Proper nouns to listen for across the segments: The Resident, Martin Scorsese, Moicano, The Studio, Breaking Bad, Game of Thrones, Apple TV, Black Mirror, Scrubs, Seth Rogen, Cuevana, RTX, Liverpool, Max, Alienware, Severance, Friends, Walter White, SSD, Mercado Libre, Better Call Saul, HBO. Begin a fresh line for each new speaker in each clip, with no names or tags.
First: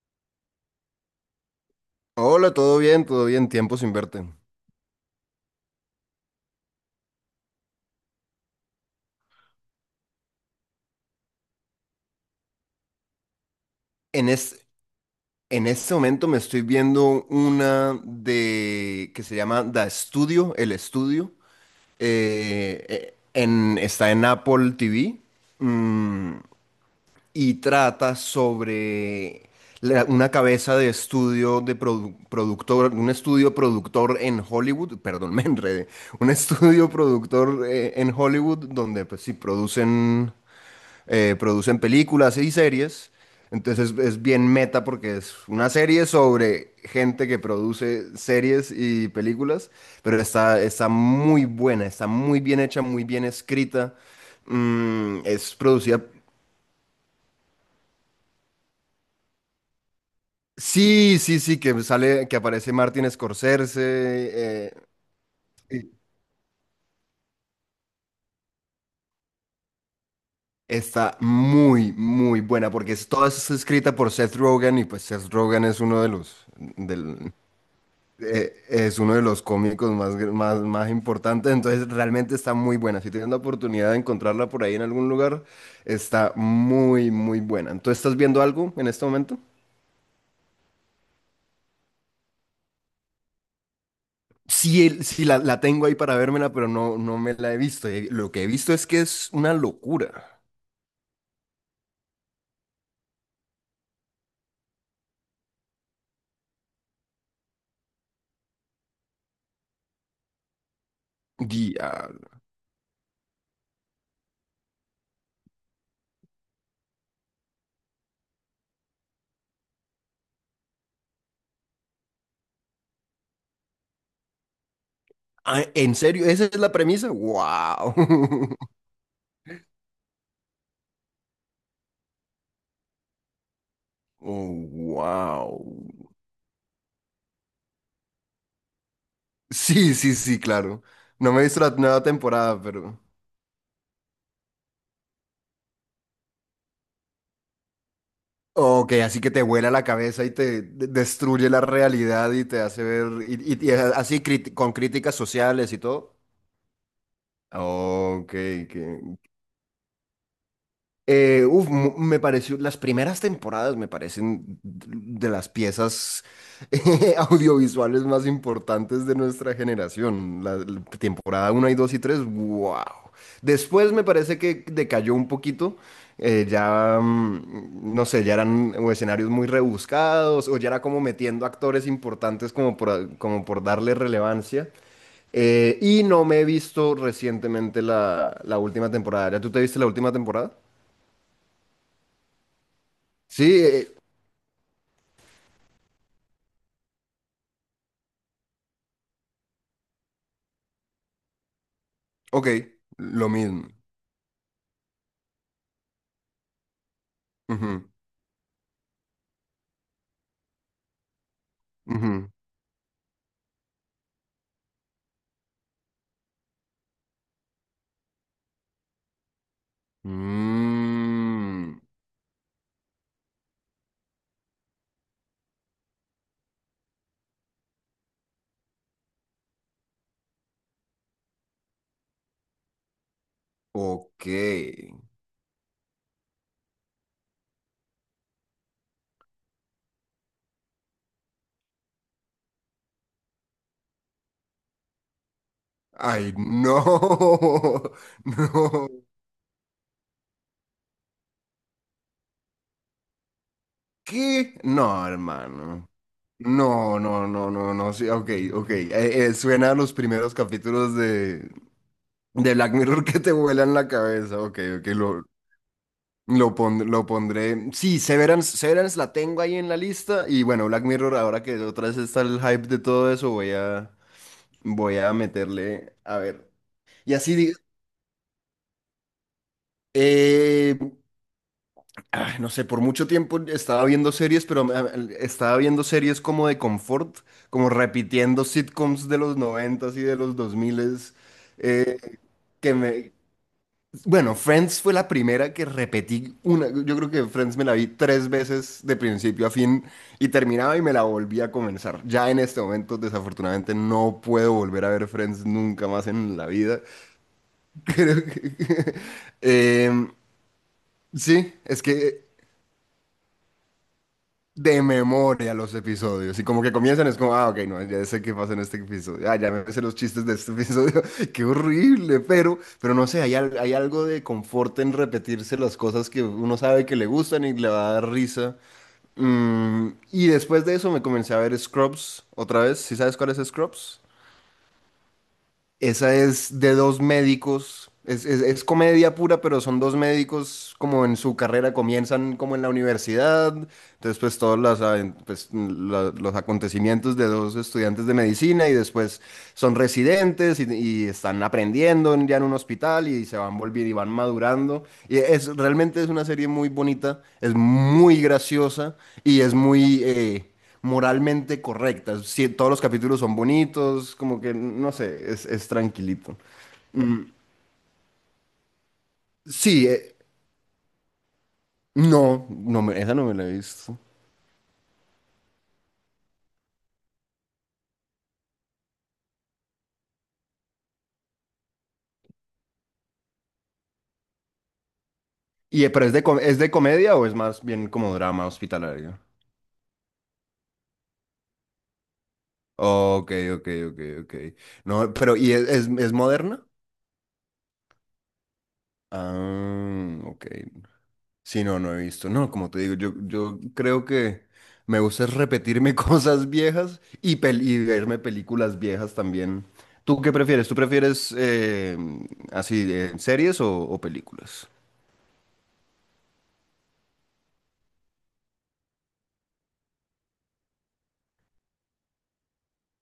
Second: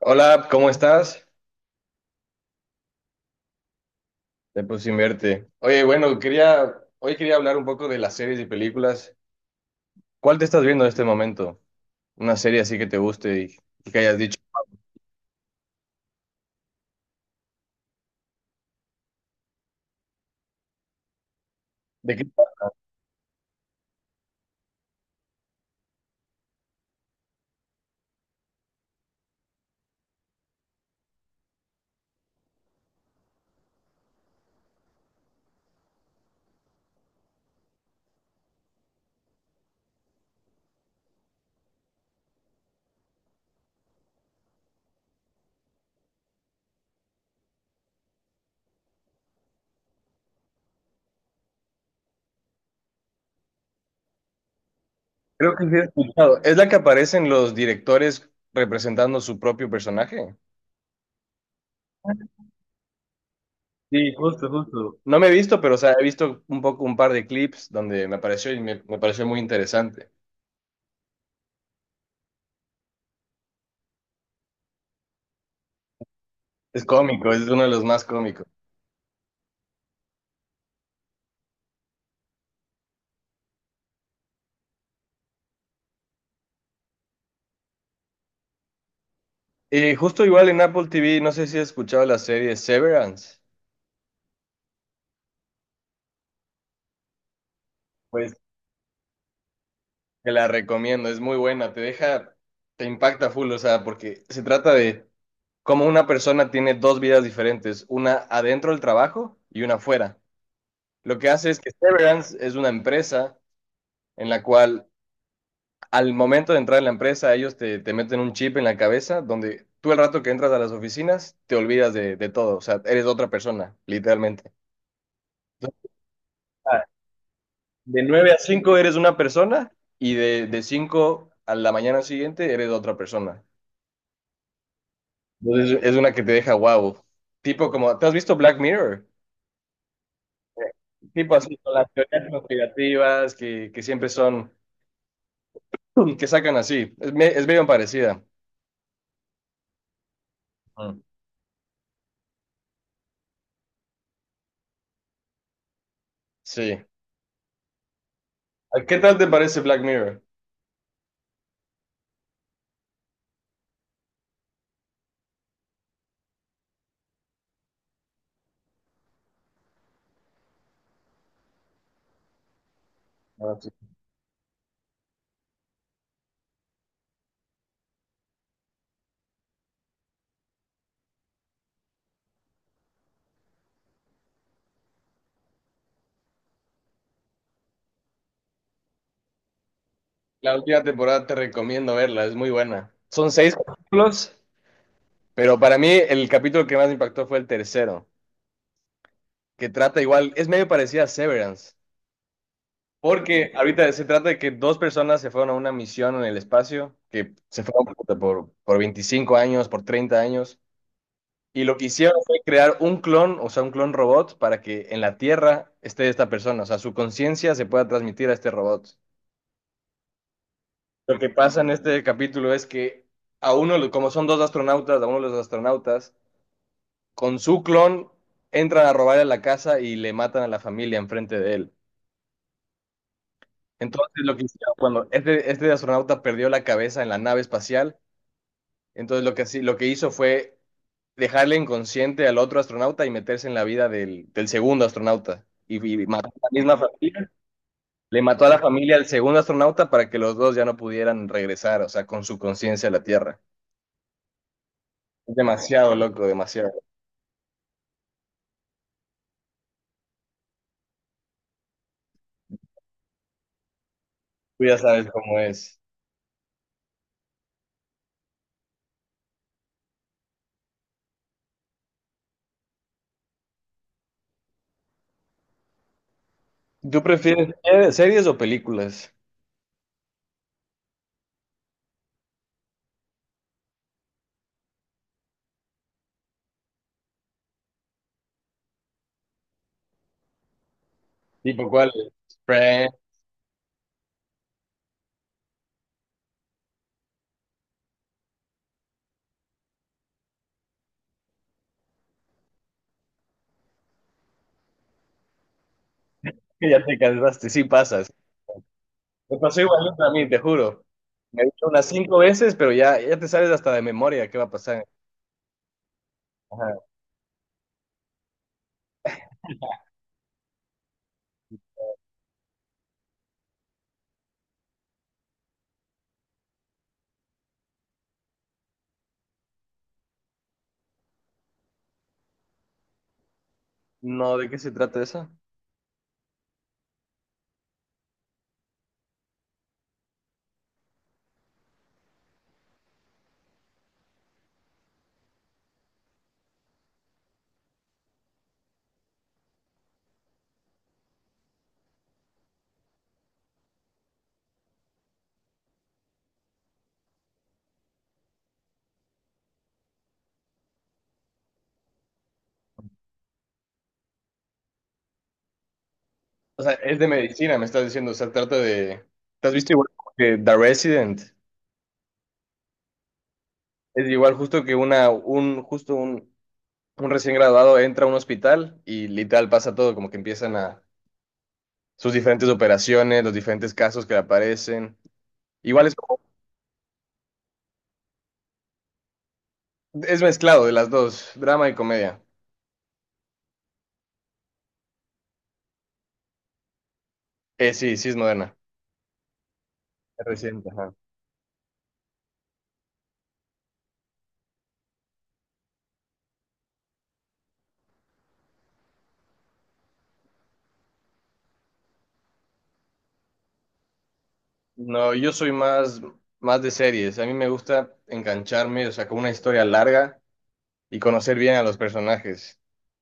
Hola, ¿cómo estás?
Hola, todo bien, tiempo sin verte.
Tiempo sin verte. Oye, bueno, hoy quería hablar un poco de las series y películas. ¿Cuál te estás viendo en este momento? Una serie así que te guste y que hayas
En,
dicho.
es, en este momento me estoy viendo una de que se llama The Studio, El Estudio.
¿De qué?
Está en Apple TV y trata sobre una cabeza de estudio de productor, un estudio productor en Hollywood, perdón, me enredé, un estudio productor en Hollywood donde pues sí producen producen películas y series. Entonces es bien meta porque es una serie sobre gente que produce series y películas, pero está muy buena, está muy bien hecha, muy bien escrita. Es
Creo que sí he
producida...
escuchado. ¿Es la que aparecen los directores representando su propio personaje?
Sí, sí, sí, que sale, que aparece Martin
Sí, justo,
Scorsese.
justo. No me he visto, pero o
Y
sea, he visto un poco un par de clips donde me apareció y me pareció muy interesante.
está muy, muy buena porque toda es escrita por Seth Rogen y pues Seth Rogen es uno de los,
Es cómico,
del-
es uno de los más cómicos.
es uno de los cómicos más más importantes, entonces realmente está muy buena. Si tienes la oportunidad de encontrarla por ahí en algún lugar, está muy, muy buena. ¿Entonces estás viendo algo en este momento?
Y justo igual en Apple TV, no sé si has escuchado la serie Severance.
Sí, sí la tengo ahí para vérmela, pero no, no me la he visto. Lo
Pues.
que he visto es que es una
Te
locura.
la recomiendo, es muy buena, te deja, te impacta full, o sea, porque se trata de cómo una persona tiene dos vidas diferentes, una adentro del trabajo y una afuera. Lo que hace es que
Diablo.
Severance es una empresa en la cual al momento de entrar en la empresa ellos te meten un chip en la cabeza donde tú el rato que entras a las oficinas te olvidas de todo, o sea, eres otra persona, literalmente.
Ah,
Entonces,
¿en serio? ¿Esa es la
ah,
premisa? ¡Wow!
de 9 a 5 eres una persona y de 5 a la mañana siguiente eres otra persona.
Oh, wow.
Entonces, es una que te deja wow. Tipo como, ¿te has visto Black Mirror?
Sí, sí, sí, claro. No
Tipo
me he
así,
visto la
con las
nueva
teorías
temporada, pero...
conspirativas que siempre son, que sacan así. Es medio parecida.
Ok, así que te vuela la cabeza y te
Ujú.
destruye la realidad y te hace ver, y así con críticas sociales y todo.
Sí.
Ok, que
¿A? ¿Qué tal te parece Black Mirror?
uf, me pareció, las primeras temporadas me parecen de las piezas audiovisuales más importantes de nuestra generación. La temporada uno y 2 y tres, wow.
Ah, sí.
Después me parece que decayó un poquito. Ya, no sé, ya eran o escenarios muy rebuscados o ya era como metiendo actores importantes como como por darle relevancia. Y no me he visto recientemente la última temporada. ¿Ya tú te viste la última temporada?
La última temporada te recomiendo verla, es muy buena. Son
Sí,
seis capítulos, pero para mí el capítulo que más me impactó fue el tercero, que trata igual, es medio parecida a Severance.
ok, lo
Porque
mismo.
ahorita se trata de que dos personas se fueron a una misión en el espacio, que se
Ujú,
fueron puta, por 25 años, por 30 años, y lo que hicieron
ujú.
fue crear un clon, o sea, un clon robot, para que en la Tierra esté esta persona, o sea, su conciencia se pueda transmitir a este robot. Lo que pasa en
Mm,
este capítulo es que a uno, como son dos astronautas, a uno de los astronautas, con su clon entran a robarle la casa y le matan a la familia enfrente de él. Entonces lo que hicieron
ok.
cuando este astronauta perdió la cabeza en la nave espacial, entonces lo que, lo que hizo fue dejarle inconsciente al otro astronauta y meterse en la vida del segundo astronauta. Y mató a
Ay,
la misma
no,
familia, le mató a la familia
no.
al segundo astronauta para que los dos ya no pudieran regresar, o sea, con su conciencia a la Tierra.
¿Qué? No,
Es
hermano.
demasiado loco, demasiado.
No, no, no, no, no. Sí, ok, ok. Suena a los primeros capítulos de Black Mirror que te vuelan la cabeza. Ok,
Tú ya
ok,
sabes cómo es.
lo pondré. Sí, Severance, Severance la tengo ahí en la lista. Y bueno, Black Mirror, ahora que otra vez está el hype de todo eso, voy a... Voy a meterle, a ver.
¿Tú
Y así, di-
prefieres series o películas?
eh, no sé, por mucho tiempo estaba viendo series, estaba viendo series como de confort, como repitiendo sitcoms de los noventas y de los dos miles,
¿Tipo cuál?
eh, que
Friends,
me... Bueno, Friends fue la primera que repetí una, yo creo que Friends me la vi tres veces de principio a fin y terminaba y me la volví a comenzar. Ya en este momento, desafortunadamente, no puedo volver a ver Friends nunca más en la
que
vida.
ya te cansaste, sí pasa.
Creo que...
Me pasó igualito a
Em,
mí, te juro. Me he
sí,
dicho
es
unas cinco
que
veces, pero ya, ya te sabes hasta de memoria qué va a
de
pasar.
memoria los episodios. Y como que
Ajá.
comienzan, es como, ah, ok, no, ya sé qué pasa en este episodio. Ah, ya me sé los chistes de este episodio. Qué horrible, pero no sé, hay algo de confort en repetirse las cosas que uno sabe que le gustan y le va a dar risa. Mm, y después de eso me comencé a ver Scrubs otra vez. ¿Sí sabes cuál es Scrubs?
No, ¿de qué se trata eso?
Esa es de dos médicos, es comedia pura, pero son dos médicos como en su carrera, comienzan como en la universidad, entonces pues todos pues, los acontecimientos de dos estudiantes de medicina y después son residentes y están aprendiendo ya en un hospital y se van volviendo y van madurando. Y realmente es una serie muy bonita, es muy graciosa y es muy... moralmente correcta. Sí, todos los capítulos son bonitos, como que, no sé, es tranquilito.
O sea, es de medicina, me estás diciendo. O sea, trata de. ¿Te has visto
Sí,
igual como que The Resident?
no, esa no me la he visto.
Es igual justo que una, un, justo un recién graduado entra a un hospital y literal pasa todo, como que empiezan a sus diferentes operaciones, los diferentes casos que le aparecen.
Y,
Igual es
pero es
como,
de, ¿es de comedia o es más bien como drama hospitalario?
es mezclado de las dos, drama y comedia.
Ok, ok, ok, ok. No, pero, ¿y es moderna?
Sí, sí es moderna.
Ah,
Es
ok.
reciente, ajá.
Sí, no, no he visto. No, como te digo, yo creo que me gusta es repetirme cosas viejas y verme películas viejas también. ¿Tú qué prefieres? ¿Tú prefieres así de series o películas?
No, yo soy más de series. A mí me gusta engancharme, o sea, con una historia larga y conocer bien a los personajes.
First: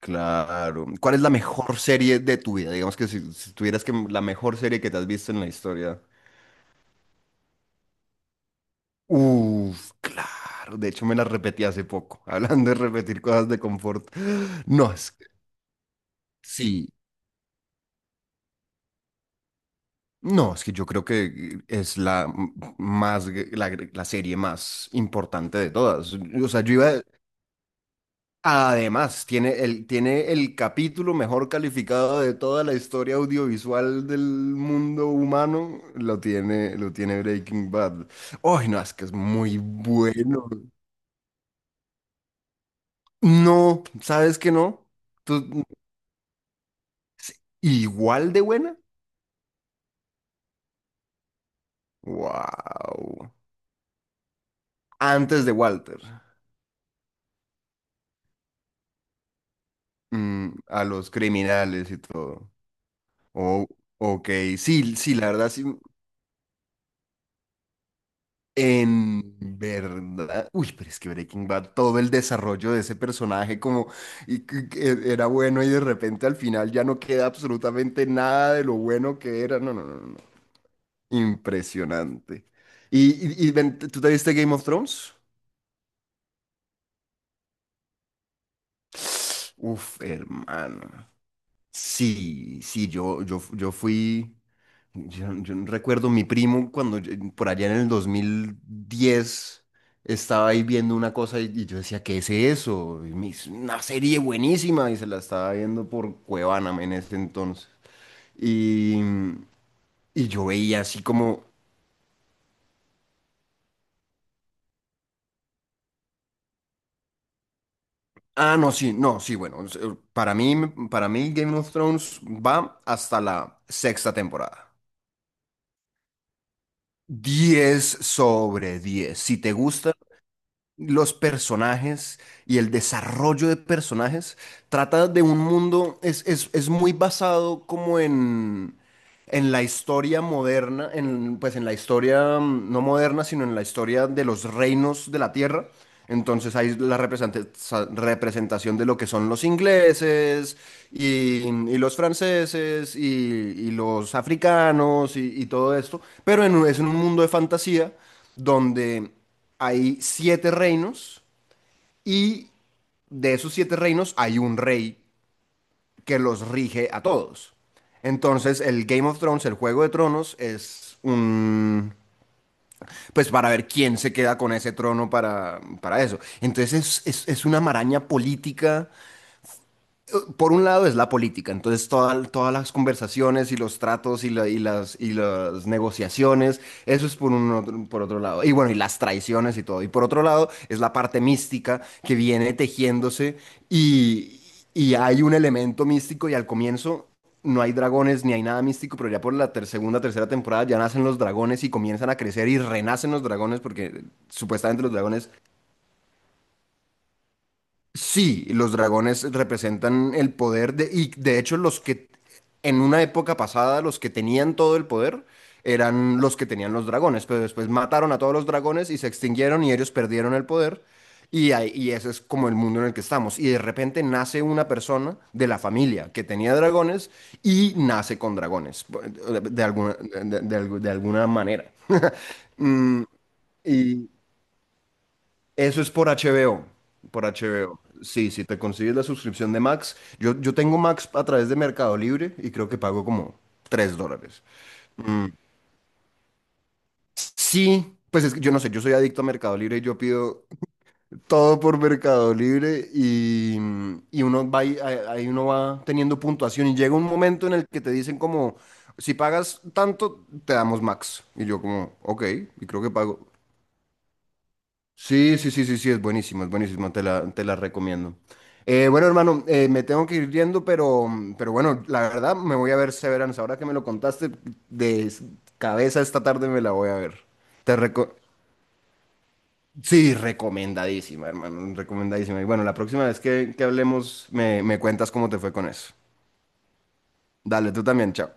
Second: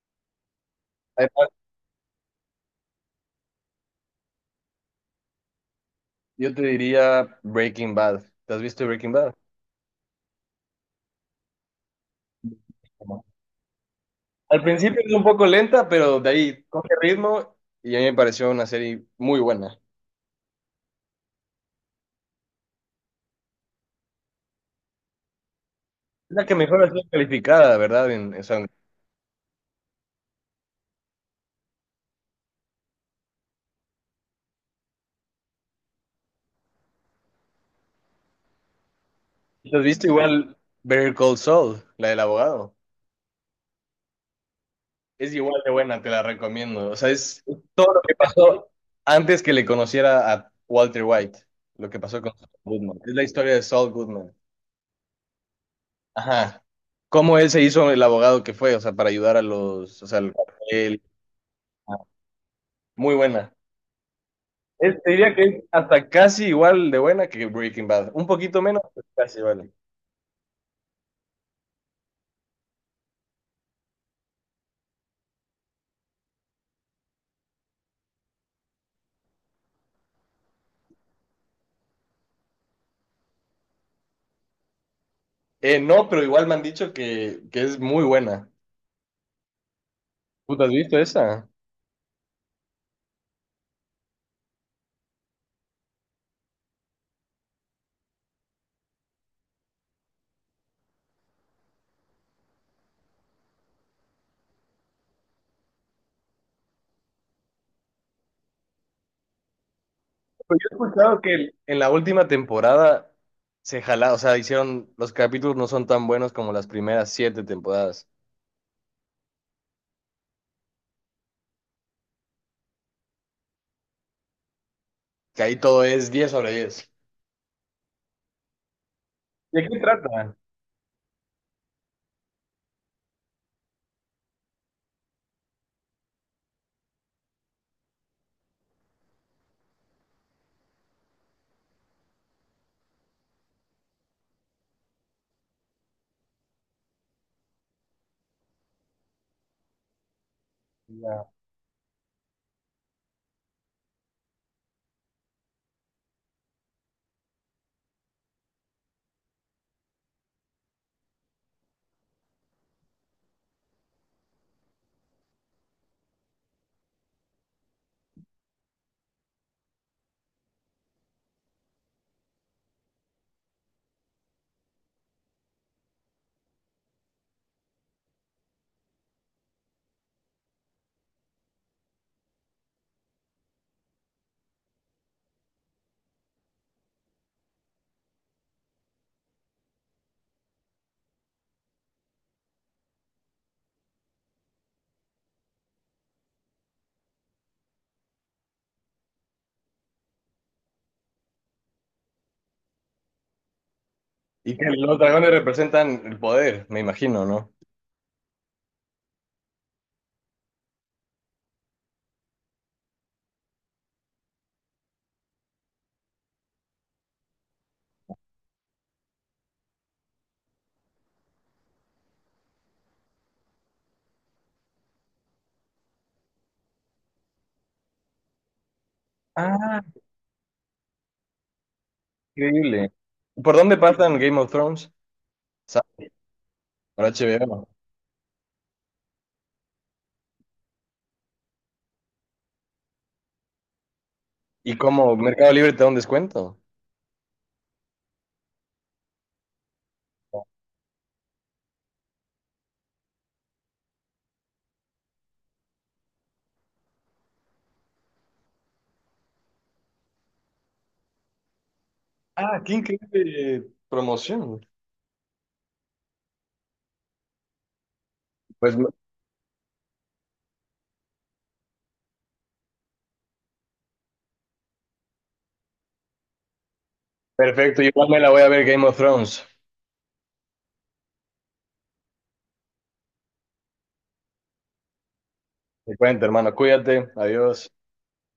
Claro. ¿Cuál es la
Además,
mejor serie de tu vida? Digamos que si, si tuvieras que la mejor serie que te has visto en la historia.
yo te diría Breaking Bad. ¿Te has visto Breaking Bad?
Uf, claro. De hecho, me la repetí hace poco. Hablando de repetir
No.
cosas de confort.
Al
No,
principio es
es
un
que
poco lenta, pero de ahí
sí.
coge ritmo y a mí me pareció una serie muy buena.
No, es que yo creo que es la m- más gr- la serie más importante de todas.
Es la
O
que
sea, yo
mejor ha
iba
sido calificada, ¿verdad? En, o sea,
además tiene el capítulo mejor calificado de toda la historia audiovisual del mundo humano, lo tiene Breaking Bad. Ay, no, es que es muy
¿te has visto
bueno.
igual Better Call Saul, la del abogado?
No, ¿sabes que no?
Es igual
¿Tú-
de buena, te la recomiendo. O sea, es todo lo que
¿Igual de
pasó
buena?
antes que le conociera a Walter White, lo que pasó con Saul Goodman. Es la
Wow.
historia de Saul Goodman.
Antes de Walter.
Ajá. Cómo él se hizo el abogado que fue, o sea, para ayudar a los, o sea, al
Mm, a
cartel.
los criminales
Ah,
y todo.
muy buena.
Oh, ok, sí,
Te
sí, la
diría que
verdad,
es
sí,
hasta casi igual de buena que Breaking Bad. Un poquito menos, pero
en
casi igual.
verdad, uy, pero es que Breaking Bad, todo el desarrollo de ese personaje como y, que era bueno y de repente al final ya no queda absolutamente nada de lo bueno que era, no, no, no, no, no. Impresionante. ¿Y, ¿Y ven, tú te viste Game of Thrones?
No, pero igual me han dicho que es muy buena.
Uf,
¿Tú te has visto
hermano,
esa?
sí, sí, yo fui... Yo no recuerdo mi primo cuando por allá en el 2010 estaba ahí viendo una cosa y yo decía, ¿qué es eso? Y me hizo una serie buenísima y se la estaba viendo por Cuevana en ese entonces. Y, y yo
Pues yo
veía
he
así
escuchado que
como,
en la última temporada se jala, o sea, hicieron, los capítulos no son tan buenos como las primeras siete temporadas,
ah, no, sí, no, sí, bueno, para mí Game of Thrones va hasta la sexta temporada.
que ahí todo es 10/10.
Diez sobre diez. Si te
¿De qué
gusta,
trata?
los personajes y el desarrollo de personajes. Trata de un mundo, es muy basado como en la historia moderna, en, pues en la historia, mm, no moderna, sino en la historia de los reinos de la tierra. Entonces hay la representación de lo que son los ingleses
Ya.
y los franceses y los africanos y todo esto, pero en es un mundo de fantasía donde hay siete reinos y de esos siete reinos hay un rey que los rige a todos. Entonces, el Game of Thrones, el Juego de Tronos, es un... Pues para ver quién se queda con ese trono para eso. Entonces, es una maraña política eso, por un lado, es la política. Entonces, todas las conversaciones y los tratos y las negociaciones, eso es por, un otro, por otro lado. Y bueno, y las traiciones y todo. Y por otro lado, es la parte mística que viene tejiéndose y, y hay un elemento místico y al comienzo... No hay dragones ni hay nada místico, pero ya por la segunda, tercera temporada ya nacen los dragones y comienzan a crecer y renacen los dragones porque
Y que
supuestamente los
los
dragones...
dragones representan el poder, me imagino, ¿no?
Sí, los dragones representan el poder de, y de hecho los que en una época pasada los que tenían todo el poder eran los que tenían los dragones, pero después mataron a todos los dragones y se extinguieron y ellos perdieron el poder y ese es como el mundo en el que estamos. Y de repente nace una persona de la familia que tenía dragones y nace con dragones, de
Ah,
alguna, de alguna manera.
increíble.
Mm,
¿Por dónde
y,
pasan Game of Thrones?
Eso es
¿Sabes?
por HBO,
Por
por
HBO.
HBO. Sí, si te consigues la suscripción de Max, yo tengo Max a través de Mercado Libre y creo que pago como $3.
¿Y cómo Mercado Libre te da un descuento?
Sí, pues es que yo no sé, yo soy adicto a Mercado Libre y yo pido todo por Mercado Libre y uno va, ahí uno va teniendo puntuación y llega un momento en el que te dicen como, si pagas tanto, te damos Max. Y yo como, ok,
Ah,
y
qué
creo que pago.
increíble promoción.
Sí, sí, sí, sí, sí, es buenísimo, te la recomiendo.
Pues
Bueno, hermano, me tengo que ir yendo, pero bueno, la verdad me voy a ver Severance. Ahora que me lo contaste de s- cabeza, esta tarde me la voy a ver. Te
perfecto, igual
reco-
me la voy a ver Game of Thrones.
sí, recomendadísima, hermano, recomendadísima. Y bueno, la próxima vez que hablemos me cuentas cómo te fue con eso.
Te cuento, hermano, cuídate, adiós.
Dale, tú también, chao.